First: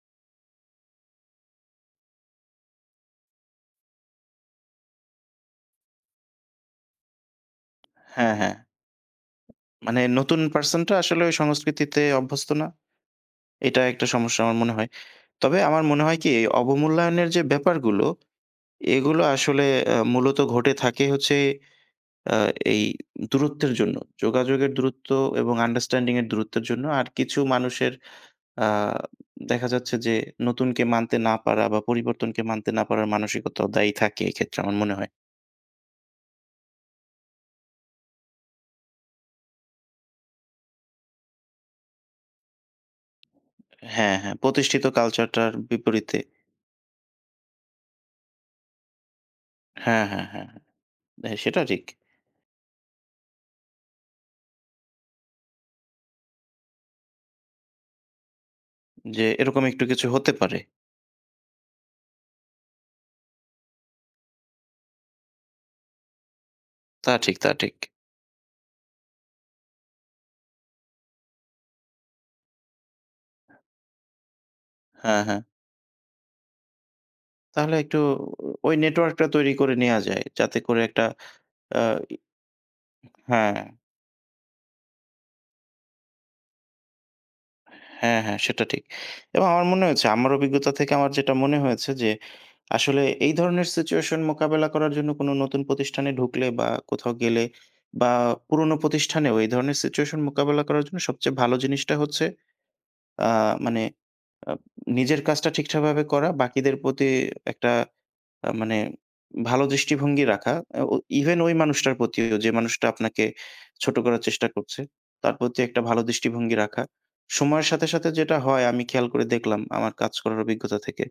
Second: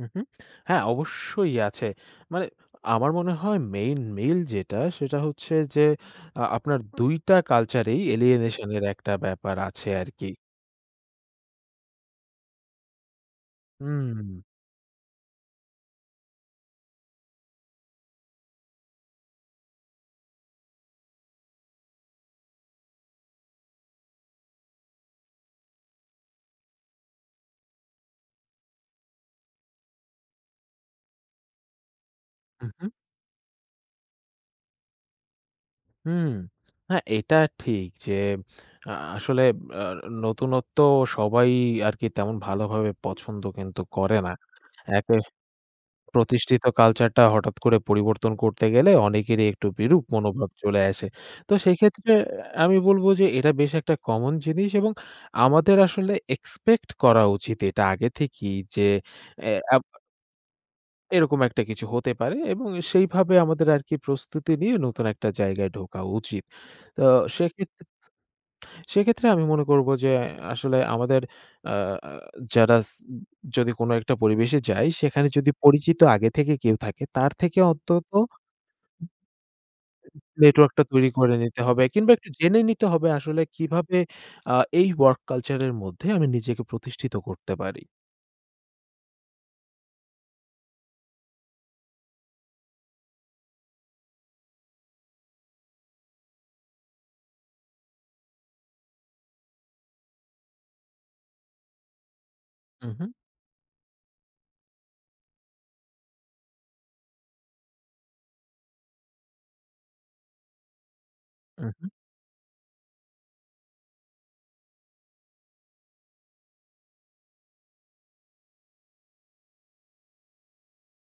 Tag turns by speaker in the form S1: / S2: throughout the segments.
S1: হু, হু, হ্যাঁ অবশ্যই আছে। মানে আমার মনে হয় মেইন মেইল যেটা, সেটা হচ্ছে যে আ আপনার ২ টা কালচারেই
S2: হ্যাঁ, হ্যাঁ।
S1: alienation এর একটা ব্যাপার আছে
S2: মানে
S1: আরকি।
S2: নতুন পারসনটা আসলে ওই সংস্কৃতিতে অভ্যস্ত না। এটা একটা
S1: হুম।
S2: সমস্যা আমার মনে হয়। তবে আমার মনে হয় কি, অবমূল্যায়নের যে ব্যাপারগুলো এগুলো আসলে আ মূলত ঘটে থাকে হচ্ছে আ এই দূরত্বের জন্য। যোগাযোগের দূরত্ব এবং আন্ডারস্ট্যান্ডিং এর দূরত্বের জন্য। আর কিছু মানুষের আ দেখা যাচ্ছে যে নতুনকে মানতে না পারা বা পরিবর্তনকে মানতে
S1: হুম,
S2: না
S1: হুম।
S2: পারার মানসিকতাও দায়ী থাকে এক্ষেত্রে আমার মনে হয়।
S1: হুম। হ্যাঁ এটা ঠিক যে আ আসলে আ নতুনত্ব সবাই আরকি তেমন ভালোভাবে পছন্দ কিন্তু
S2: হ্যাঁ,
S1: করে না।
S2: হ্যাঁ প্রতিষ্ঠিত
S1: একে
S2: কালচারটার বিপরীতে।
S1: প্রতিষ্ঠিত কালচারটা হঠাৎ করে পরিবর্তন করতে গেলে অনেকেরই একটু বিরূপ
S2: হ্যাঁ, হ্যাঁ, হ্যাঁ,
S1: মনোভাব
S2: হ্যাঁ
S1: চলে আসে।
S2: ভাই
S1: তো
S2: সেটা ঠিক।
S1: সেক্ষেত্রে আমি বলব যে এটা বেশ একটা কমন জিনিস এবং আমাদের আসলে এক্সপেক্ট করা উচিত। এটা আগে থেকেই যে
S2: যে
S1: এ
S2: এরকম
S1: আব
S2: একটু কিছু হতে পারে।
S1: এরকম একটা কিছু হতে পারে এবং সেইভাবে আমাদের আরকি প্রস্তুতি নিয়ে নতুন একটা জায়গায় ঢোকা উচিত। তো
S2: তা ঠিক। তা ঠিক।
S1: সেক্ষেত্রে সেক্ষেত্রে আমি মনে করব যে, আসলে আমাদের আ যারাস যদি কোনো একটা পরিবেশে যায়
S2: হ্যাঁ,
S1: সেখানে
S2: হ্যাঁ।
S1: যদি পরিচিত আগে থেকে কেউ থাকে তার থেকে
S2: তাহলে একটু,
S1: অন্তত
S2: ওই নেটওয়ার্কটা তৈরি করে নেয়া
S1: [unintelligible]
S2: যায়, যাতে করে
S1: নেটওয়ার্কটা
S2: একটা
S1: তৈরি করে নিতে
S2: আ
S1: হবে। কিংবা
S2: ই
S1: একটু জেনে নিতে হবে আসলে
S2: হ্যাঁ।
S1: কিভাবে আ এই ওয়ার্ক কালচার এর মধ্যে আমি নিজেকে প্রতিষ্ঠিত করতে পারি।
S2: হ্যাঁ, হ্যাঁ সেটা ঠিক। এবং আমার মনে হয়েছে আমার অভিজ্ঞতা থেকে আমার যেটা মনে হয়েছে যে, আসলে এই ধরনের সিচুয়েশন মোকাবেলা করার জন্য কোন নতুন প্রতিষ্ঠানে ঢুকলে বা কোথাও গেলে। বা পুরোনো প্রতিষ্ঠানেও এই ধরনের সিচুয়েশন মোকাবেলা করার জন্য সবচেয়ে ভালো জিনিসটা হচ্ছে
S1: হুম, হুম।
S2: আ মানে আ নিজের কাজটা ঠিকঠাকভাবে করা বাকিদের প্রতি একটা আ মানে ভালো দৃষ্টিভঙ্গি রাখা। আ ও ইভেন ওই
S1: হুম, হুম।
S2: মানুষটার প্রতিও যে মানুষটা আপনাকে ছোট করার চেষ্টা করছে। তার প্রতি একটা ভালো দৃষ্টিভঙ্গি রাখা সময়ের সাথে, সাথে, যেটা হয় আমি খেয়াল করে দেখলাম আমার কাজ করার অভিজ্ঞতা থেকে।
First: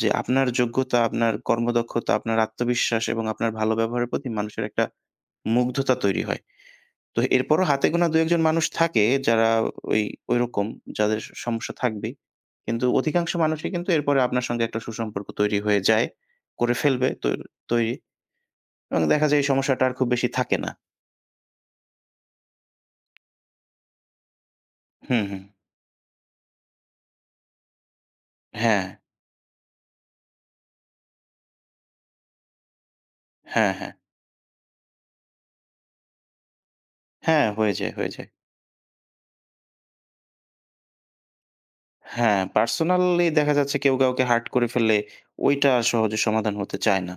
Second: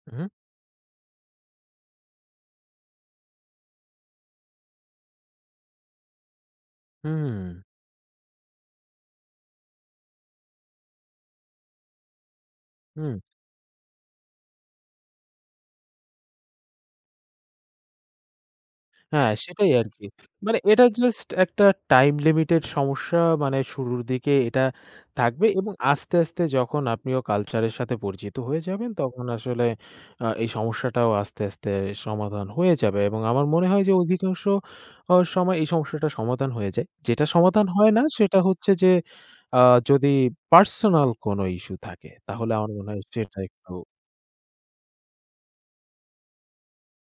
S2: যে
S1: হুম।
S2: আপনার যোগ্যতা, আপনার কর্মদক্ষতা, আপনার আত্মবিশ্বাস এবং আপনার ভালো ব্যবহারের প্রতি মানুষের একটা মুগ্ধতা তৈরি হয়। তো
S1: হুম।
S2: এরপরও হাতেগোনা ২, ১ জন মানুষ থাকে। যারা ওই ঐরকম যাদের স সমস্যা থাকবেই। কিন্তু
S1: হুম।
S2: অধিকাংশ মানুষই কিন্তু এরপরে আপনার সঙ্গে একটা সুসম্পর্ক তৈরি হয়ে যায়। করে ফেলবে তোর তৈরি এবং দেখা
S1: হ্যাঁ
S2: যায় এই
S1: সেটাই
S2: সমস্যাটা আর
S1: আরকি।
S2: খুব বেশি
S1: মানে
S2: থাকে না।
S1: এটা জাস্ট একটা টাইম লিমিটেড সমস্যা। মানে শুরুর দিকে এটা
S2: হুম, হুম।
S1: থাকবে এবং আস্তে, আস্তে যখন আপনিও কালচার এর সাথে পরিচিত হয়ে যাবেন।
S2: হ্যাঁ।
S1: তখন আসলে আ এই সমস্যাটাও আস্তে, আস্তে, সমাধান হয়ে যাবে এবং আমার মনে
S2: হ্যাঁ,
S1: হয়
S2: হ্যাঁ।
S1: যে অধিকাংশ সময় অ এই সমস্যাটা সমাধান হয়ে যায়। যেটা
S2: হ্যাঁ,
S1: সমাধান
S2: হয়ে যায়
S1: হয় না
S2: হয়ে যায়।
S1: সেটা হচ্ছে যে আ যদি পার্সোনাল কোনো ইস্যু থাকে
S2: হ্যাঁ,
S1: তাহলে আমার মনে হয়
S2: পার্সোনালি
S1: সেটা
S2: দেখা যাচ্ছে
S1: একটু
S2: কেউ কাউকে হার্ট করে ফেললে ওইটা সহজে সমাধান হতে চায় না।